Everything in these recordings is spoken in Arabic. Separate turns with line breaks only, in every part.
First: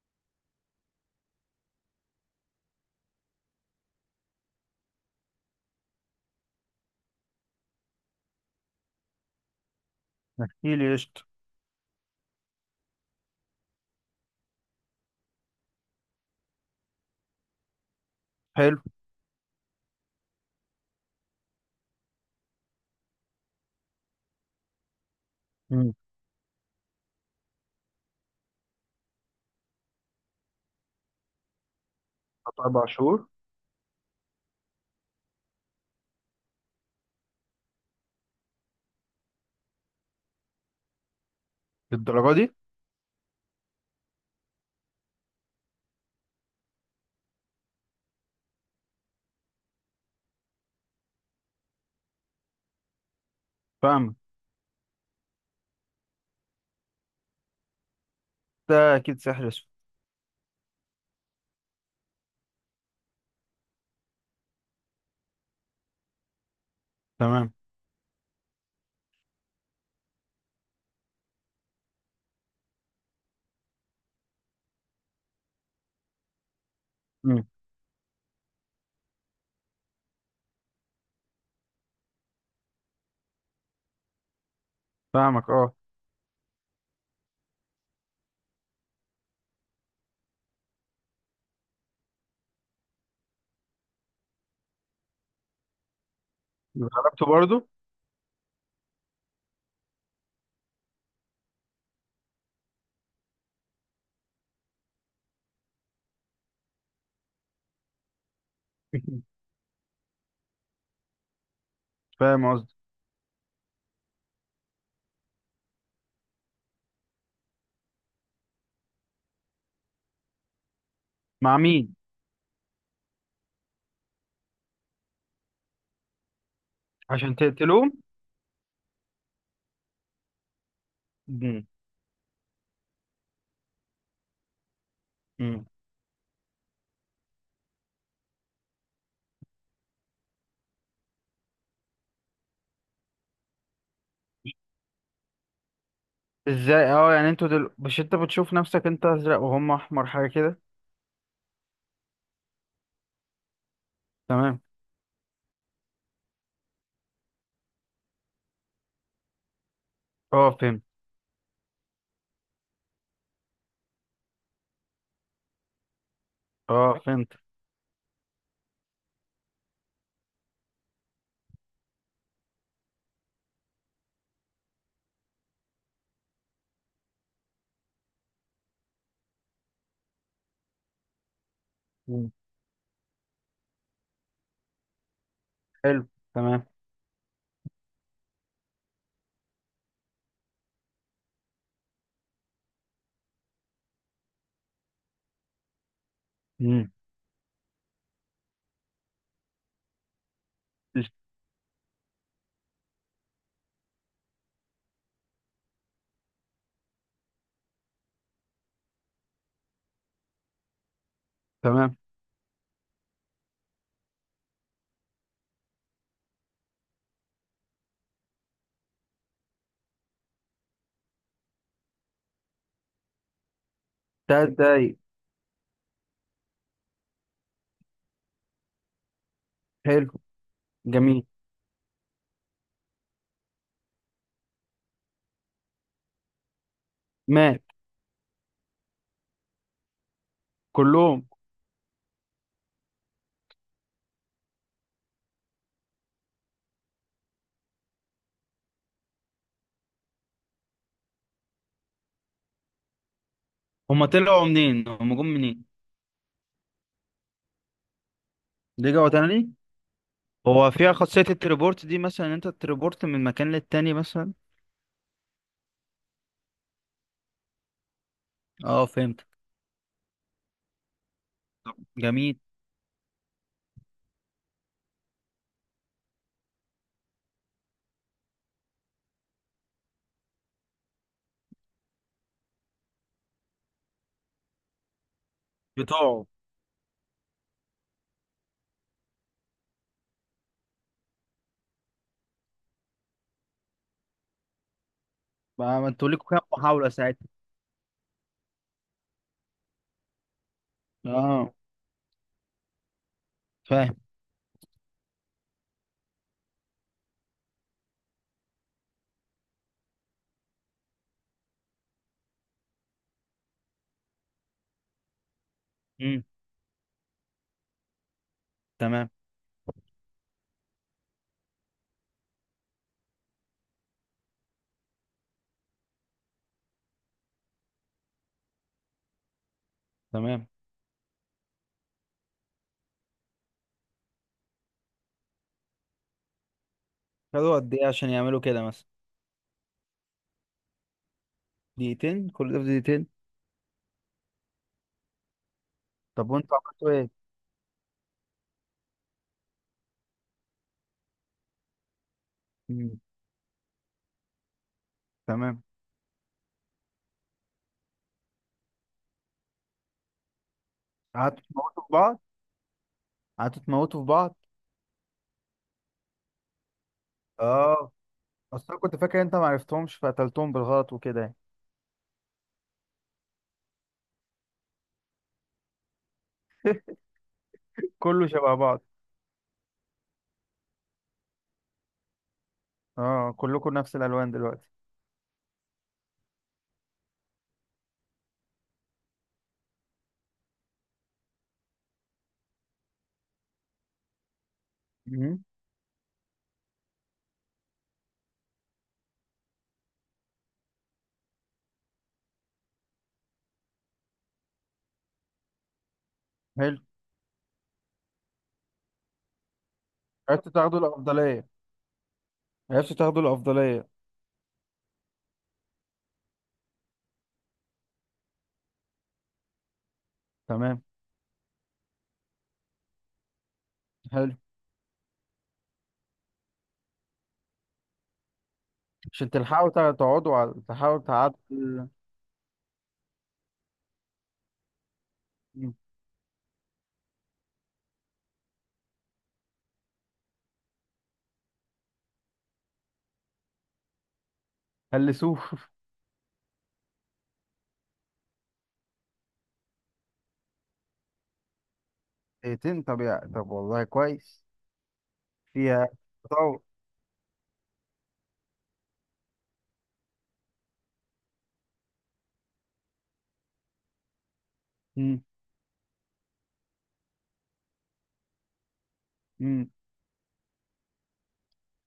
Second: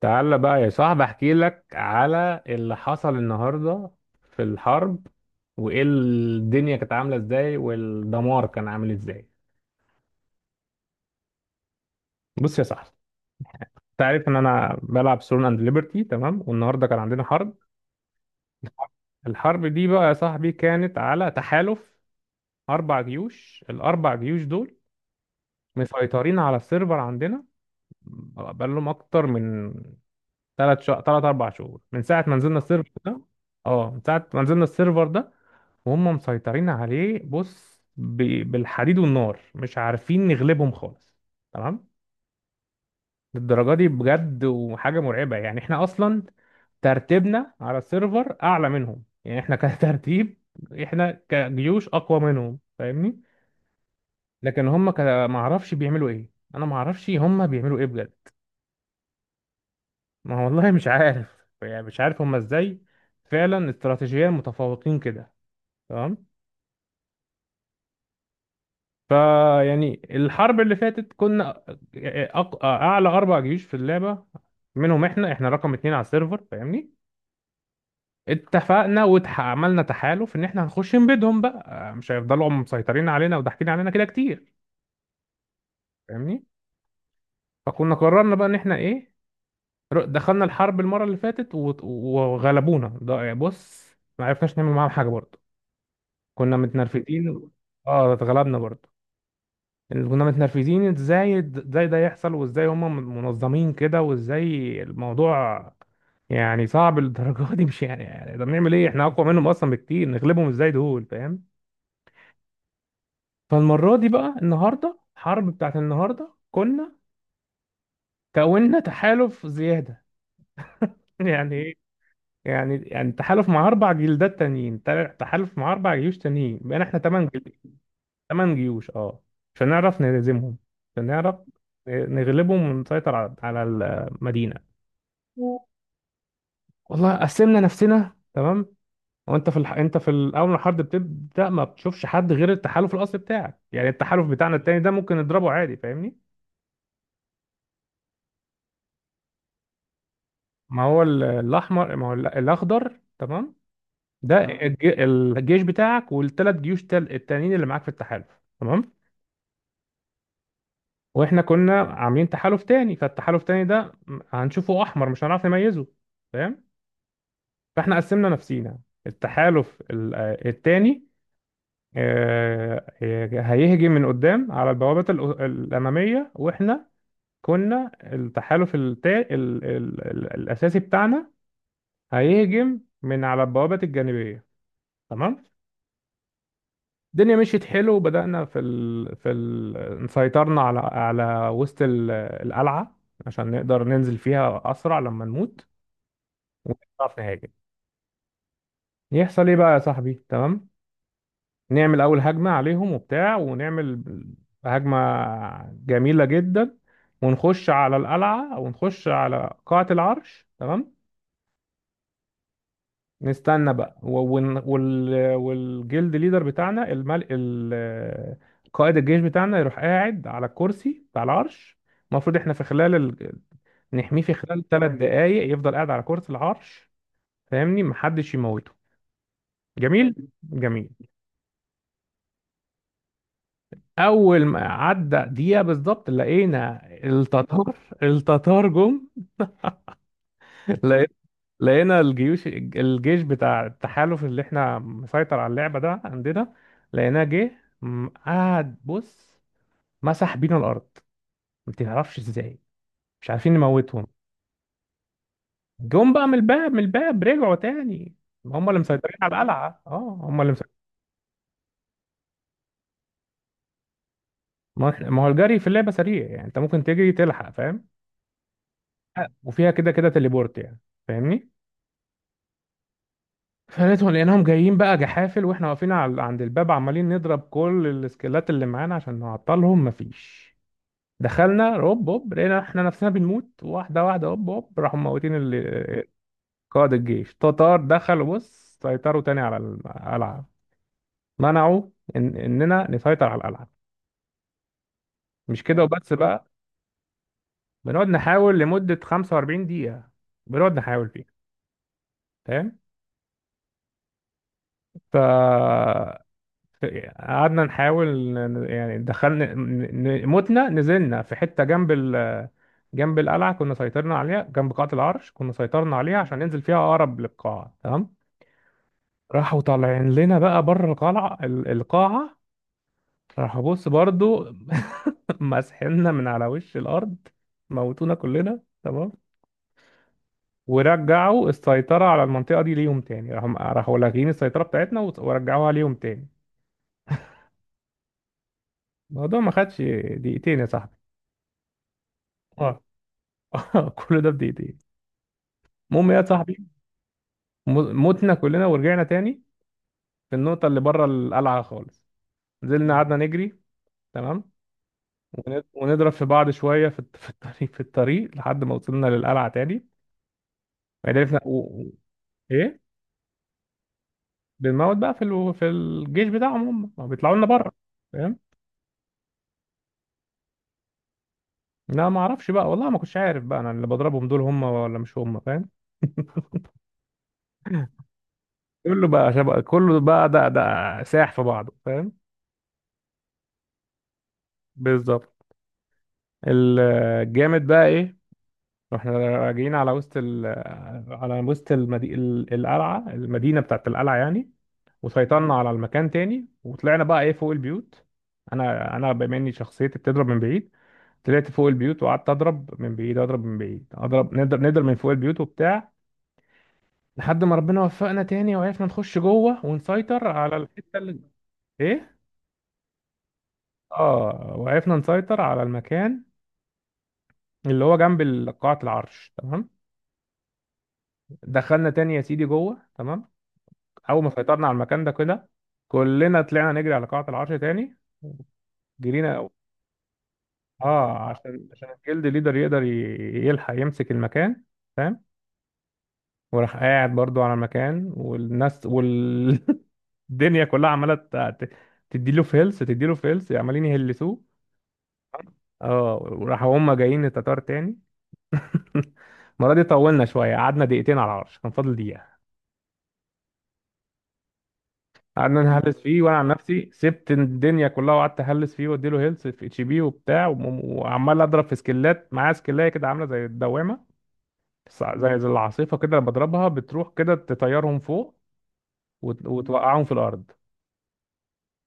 تعالى بقى يا صاحبي، احكي لك على اللي حصل النهارده في الحرب، وايه الدنيا كانت عامله ازاي والدمار كان عامل ازاي.
احكي لي قشطة.
بص يا صاحبي، انت عارف ان انا بلعب سون اند ليبرتي، تمام؟ والنهارده كان عندنا حرب.
حلو.
الحرب دي بقى يا صاحبي كانت على تحالف اربع جيوش. الاربع جيوش دول
مم.
مسيطرين على السيرفر عندنا بقالهم اكتر من 3 شهور، ثلاث اربع شهور، من ساعه ما نزلنا
قطع أربع
السيرفر ده.
شهور
اه، من ساعه ما نزلنا السيرفر ده وهم مسيطرين عليه. بص، بالحديد والنار، مش عارفين نغلبهم خالص، تمام؟
للدرجة دي.
للدرجة دي بجد، وحاجة مرعبة. يعني احنا اصلا ترتيبنا على السيرفر اعلى منهم، يعني احنا كترتيب، احنا كجيوش اقوى منهم، فاهمني؟
فاهمك.
لكن هم ما اعرفش بيعملوا ايه. انا ما اعرفش هم بيعملوا ايه بجد.
ده أكيد سحر أسود.
ما والله مش عارف. يعني مش عارف هم ازاي فعلا استراتيجيا متفوقين كده، تمام.
تمام.
فيعني الحرب اللي فاتت كنا اعلى اربع جيوش في اللعبه، منهم احنا رقم اتنين على السيرفر، فاهمني؟
مم.
اتفقنا وعملنا تحالف ان احنا هنخش نبيدهم بقى، مش هيفضلوا هم مسيطرين علينا وضاحكين علينا كده كتير،
فاهمك، أه.
فاهمني؟ فكنا قررنا بقى ان احنا ايه، دخلنا الحرب المره اللي فاتت و- وغلبونا. ده بص، ما عرفناش نعمل معاهم حاجه برضه، كنا
ضربته
متنرفزين.
برضه.
اه، اتغلبنا برضه. اللي كنا متنرفزين ازاي ده يحصل، وازاي هم منظمين كده، وازاي الموضوع يعني صعب للدرجه دي. مش يعني، يعني ده بنعمل ايه؟ احنا اقوى منهم اصلا بكتير، نغلبهم ازاي دول؟ فاهم؟
فاهم قصدي.
فالمره دي بقى النهارده، الحرب بتاعت النهارده كنا كوننا تحالف زياده. يعني
مع
ايه؟
مين؟
يعني تحالف مع اربع جلدات تانيين، تحالف مع اربع جيوش تانيين، بقينا احنا
عشان تقتلوه.
تمن جيوش، اه، عشان نعرف نهزمهم، عشان نعرف
مم.
نغلبهم ونسيطر على المدينه.
مم.
والله قسمنا نفسنا، تمام. انت في الاول ما الحرب بتبدا ما بتشوفش حد غير التحالف الاصلي بتاعك، يعني التحالف بتاعنا التاني ده ممكن نضربه عادي، فاهمني؟
ازاي؟ اه، يعني انتوا مش انت بتشوف نفسك انت ازرق وهم احمر حاجه كده.
ما هو ال- الاحمر ما هو الاخضر تمام. ده،
تمام.
اه، الجيش بتاعك والثلاث جيوش التانيين اللي معاك في التحالف، تمام.
اه، فهمت.
واحنا كنا عاملين تحالف تاني، فالتحالف التاني ده هنشوفه احمر، مش هنعرف نميزه، فاهم؟
اه، فهمت.
فاحنا قسمنا نفسينا. التحالف التاني هيهجم من قدام على البوابة الأمامية، وإحنا كنا التحالف التا... ال... ال... ال... الأساسي بتاعنا
مم.
هيهجم من على البوابة الجانبية، تمام.
حلو. تمام.
الدنيا مشيت حلو، وبدأنا سيطرنا على وسط القلعة، عشان نقدر ننزل فيها أسرع لما نموت
مم.
ونعرف نهاجم. يحصل إيه بقى يا صاحبي؟ تمام، نعمل اول هجمه عليهم وبتاع، ونعمل هجمه جميله جدا، ونخش على القلعه ونخش على قاعه العرش، تمام.
تمام.
نستنى بقى والجلد ليدر بتاعنا، قائد الجيش بتاعنا، يروح قاعد على الكرسي بتاع العرش. المفروض احنا في خلال نحميه في
تلات
خلال ثلاث
دقايق
دقائق يفضل قاعد على كرسي العرش، فاهمني؟ محدش يموته. جميل
حلو.
جميل.
جميل.
اول ما عدى دقيقه بالظبط، لقينا
مات
التتار. التتار جم. لقي-
كلهم.
لقينا الجيش بتاع التحالف اللي احنا مسيطر على اللعبه ده عندنا، لقيناه جه. قعد بص، مسح بينا الارض، ما تعرفش ازاي، مش عارفين
هما
نموتهم.
طلعوا منين؟ هما جم منين؟
جم بقى من الباب، رجعوا تاني. هم اللي
رجعوا
مسيطرين على
تاني.
القلعه، اه، هم اللي
هو
مسيطرين.
فيها خاصية التليبورت دي مثلا، إن انت تليبورت من مكان للتاني مثلا.
ما هو الجري في اللعبه سريع، يعني انت ممكن تجري تلحق، فاهم؟
اه، فهمت.
وفيها كده كده تليبورت يعني، فاهمني؟
طب، جميل.
لقيناهم جايين بقى جحافل، واحنا واقفين عند الباب، عمالين نضرب كل السكيلات اللي معانا عشان نعطلهم، مفيش. دخلنا هوب هوب، لقينا احنا نفسنا بنموت واحده واحده، هوب هوب راحوا موتين
بتوعه.
قائد الجيش. تتار دخلوا بص، سيطروا تاني على القلعه، منعوا إن اننا نسيطر على القلعه. مش
بقى
كده
ما انتوا
وبس
ليكوا كام
بقى.
محاولة ساعتها؟
بنقعد نحاول لمده 45 دقيقه، بنقعد نحاول فيها،
اه،
فاهم؟
فاهم.
ف قعدنا نحاول، يعني دخلنا متنا. نزلنا في حتة جنب جنب القلعة كنا سيطرنا عليها، جنب قاعة العرش كنا سيطرنا عليها
امم.
عشان ننزل فيها أقرب للقاعة، تمام.
تمام.
راحوا طالعين لنا بقى بره القلعة القاعة. راحوا بص برضو مسحنا من على وش الأرض، موتونا كلنا، تمام.
تمام.
ورجعوا السيطرة على المنطقة دي ليهم تاني. راحوا لاغين السيطرة بتاعتنا ورجعوها ليهم تاني.
خدوا قد ايه عشان يعملوا كده مثلا؟
الموضوع ما خدش دقيقتين يا صاحبي.
دقيقتين؟ كل ده في دقيقتين؟
كل ده بإيديه. المهم يا
طب وانتوا
صاحبي،
عملتوا ايه؟
متنا كلنا ورجعنا تاني في النقطة اللي بره القلعة خالص، نزلنا
امم.
قعدنا نجري، تمام.
تمام.
ون- ونضرب في بعض شوية في الطريق، لحد ما وصلنا للقلعة تاني. بعدين عرفنا
قعدتوا تموتوا في بعض.
إيه،
قعدتوا تموتوا في بعض.
بنموت بقى في في الجيش بتاعهم، هم ما بيطلعوا لنا بره،
اه.
فاهم؟
اصل أنا كنت فاكر انت ما عرفتهمش فقتلتهم بالغلط وكده يعني.
لا، ما اعرفش بقى والله، ما كنتش عارف بقى انا اللي بضربهم دول هم ولا مش هم، فاهم؟
كله شبه بعض.
كله بقى شبه، كله بقى ده ساح في بعضه، فاهم؟
اه، كلكم نفس الالوان دلوقتي.
بالظبط. الجامد بقى ايه؟ رحنا راجعين على وسط على وسط القلعة، المدينة بتاعت القلعة يعني،
امم.
وسيطرنا على المكان تاني، وطلعنا بقى ايه فوق البيوت. انا بما اني شخصيتي بتضرب من بعيد، طلعت فوق البيوت وقعدت اضرب من بعيد، اضرب من بعيد، اضرب، نقدر من فوق البيوت وبتاع.
حلو.
لحد ما ربنا وفقنا تاني وعرفنا نخش جوه ونسيطر
عرفتوا
على
تاخدوا
الحتة اللي
الافضلية.
ايه،
عرفتوا تاخدوا الأفضلية.
اه، وعرفنا نسيطر على المكان اللي هو جنب قاعة العرش، تمام.
تمام.
دخلنا تاني يا سيدي جوه، تمام. اول ما
حلو.
سيطرنا على المكان ده كده، كلنا طلعنا نجري على قاعة العرش تاني.
عشان
جرينا،
تلحقوا تقعدوا على تحاولوا
اه،
تعدوا.
عشان الجلد ليدر يقدر يلحق يمسك المكان، فاهم؟
مم.
وراح قاعد برضو على المكان، والناس والدنيا كلها عماله تديله في هيلث، تديله في هيلث، عمالين يهلسوه.
هلسوه.
اه وراحوا هم جايين التتار تاني. المره دي طولنا شويه، قعدنا دقيقتين على العرش، كان فاضل دقيقه.
دقيقتين؟ طب والله كويس.
قعدنا
فيها
نهلس فيه، وانا عن
تطور.
نفسي سبت الدنيا كلها وقعدت اهلس فيه واديله هيلث في HP وبتاع، وم- وعمال اضرب في سكلات، معاه سكلايه كده عامله زي الدوامه.
مم.
زي العاصفه كده لما بضربها بتروح كده تطيرهم فوق وت-
مم.
وتوقعهم في الارض.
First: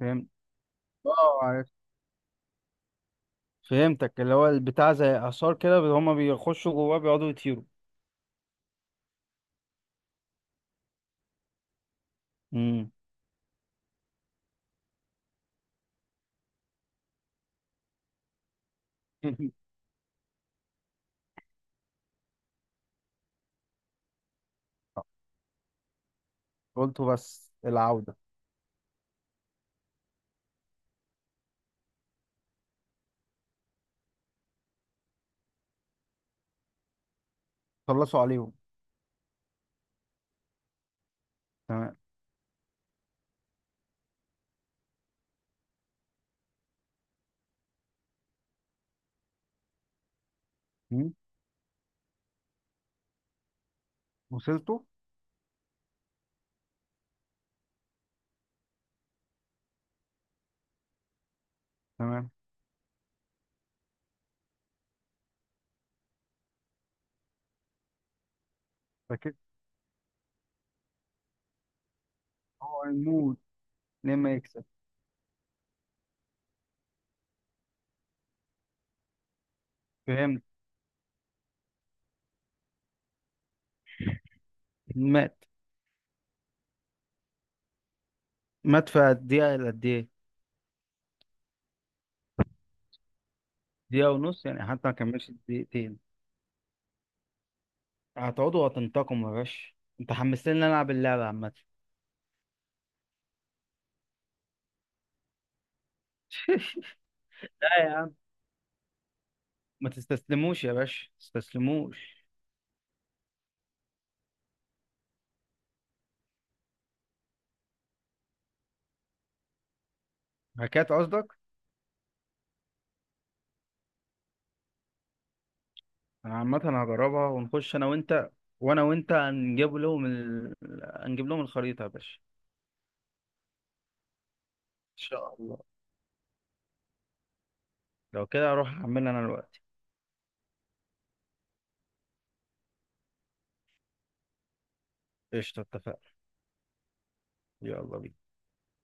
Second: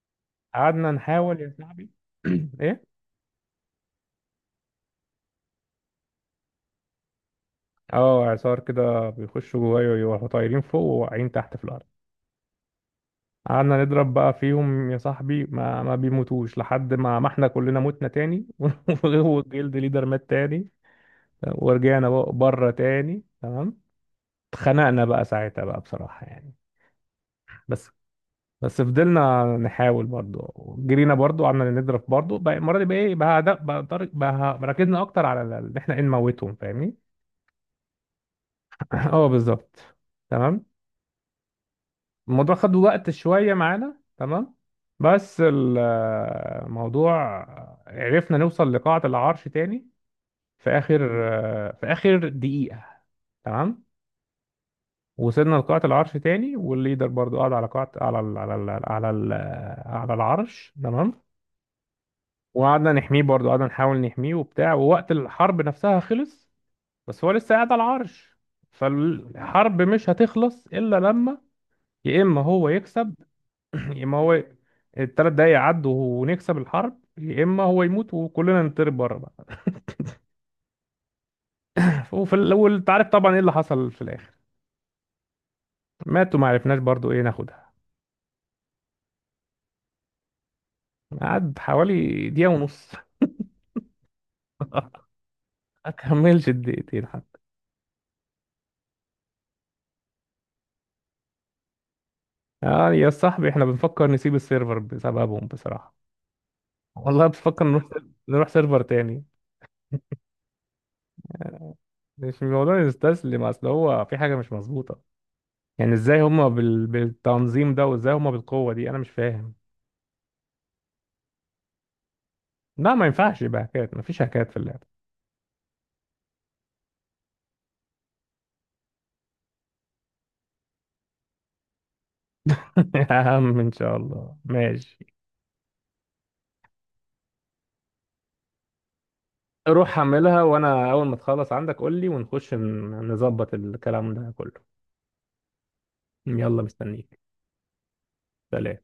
فهمت.
قعدنا
اه،
نحاول يا
عرفت.
صاحبي. ايه،
فهمتك، اللي هو البتاع زي آثار كده هما بيخشوا جواه بيقعدوا يطيروا.
اه، اعصار كده بيخشوا جوايا ويروحوا طايرين فوق وواقعين تحت في الارض.
مم.
قعدنا نضرب بقى فيهم يا صاحبي، ما بيموتوش لحد ما احنا كلنا متنا تاني. والجلد ليدر مات تاني، ورجعنا بقى بره تاني، تمام. اتخنقنا بقى ساعتها بقى بصراحة يعني.
قلتوا بس
بس
العودة.
بس فضلنا نحاول برضو، جرينا برضو، قعدنا نضرب برضو بقى. المرة دي بقى ايه بقى ركزنا اكتر على ان احنا ايه نموتهم، فاهمني؟
خلصوا عليهم.
اه، بالظبط، تمام.
تمام.
الموضوع خد وقت شوية معانا، تمام. بس الموضوع، عرفنا نوصل لقاعة العرش تاني، في اخر،
مم.
دقيقة، تمام.
وصلتوا.
وصلنا لقاعة العرش تاني، والليدر برضو قعد على قاعة على العرش، تمام.
تمام.
وقعدنا نحميه برضو، قعدنا نحاول نحميه وبتاع، ووقت الحرب نفسها خلص، بس هو لسه قاعد على العرش،
فكده.
فالحرب مش هتخلص إلا لما يا إما هو
هو
يكسب
هيموت.
يا إما
لما
هو
يكسب.
التلات دقايق يعدوا ونكسب الحرب، يا إما هو يموت وكلنا نضرب بره بقى.
فهمت.
وفي الأول أنت عارف طبعا إيه اللي حصل في الآخر.
مات.
ماتوا، ما عرفناش برضو إيه ناخدها.
مات في قد ايه إلى قد ايه؟
قعد حوالي دقيقة ونص.
دقيقة ونص؟ يعني حتى ما كملش
ما
دقيقتين.
كملش الدقيقتين حتى.
هتقعدوا وهتنتقموا يا باشا. انت حمستني ان انا العب اللعبة عامة.
اه يا صاحبي، احنا بنفكر نسيب السيرفر بسببهم بصراحة. والله بتفكر
لا
نروح
يا عم.
نروح سيرفر تاني.
ما تستسلموش يا باشا. ما تستسلموش.
مش الموضوع يستسلم، اصل هو في حاجة مش مظبوطة. يعني ازاي هما بالتنظيم ده، وازاي هما بالقوة دي، انا مش فاهم.
هكات قصدك؟
لا، ما ينفعش يبقى هكات، مفيش هكات في اللعبة.
انا عامة هجربها ونخش انا وانت. وانا وانت هنجيب لهم هنجيب لهم الخريطة يا باشا.
يا عم، ان شاء الله،
ان
ماشي.
شاء الله. لو كده اروح اعملها انا دلوقتي.
روح حملها، وانا اول ما تخلص عندك قول لي ونخش نظبط الكلام ده كله.
قشطة، اتفقنا.
يلا مستنيك.
يلا بينا.
سلام.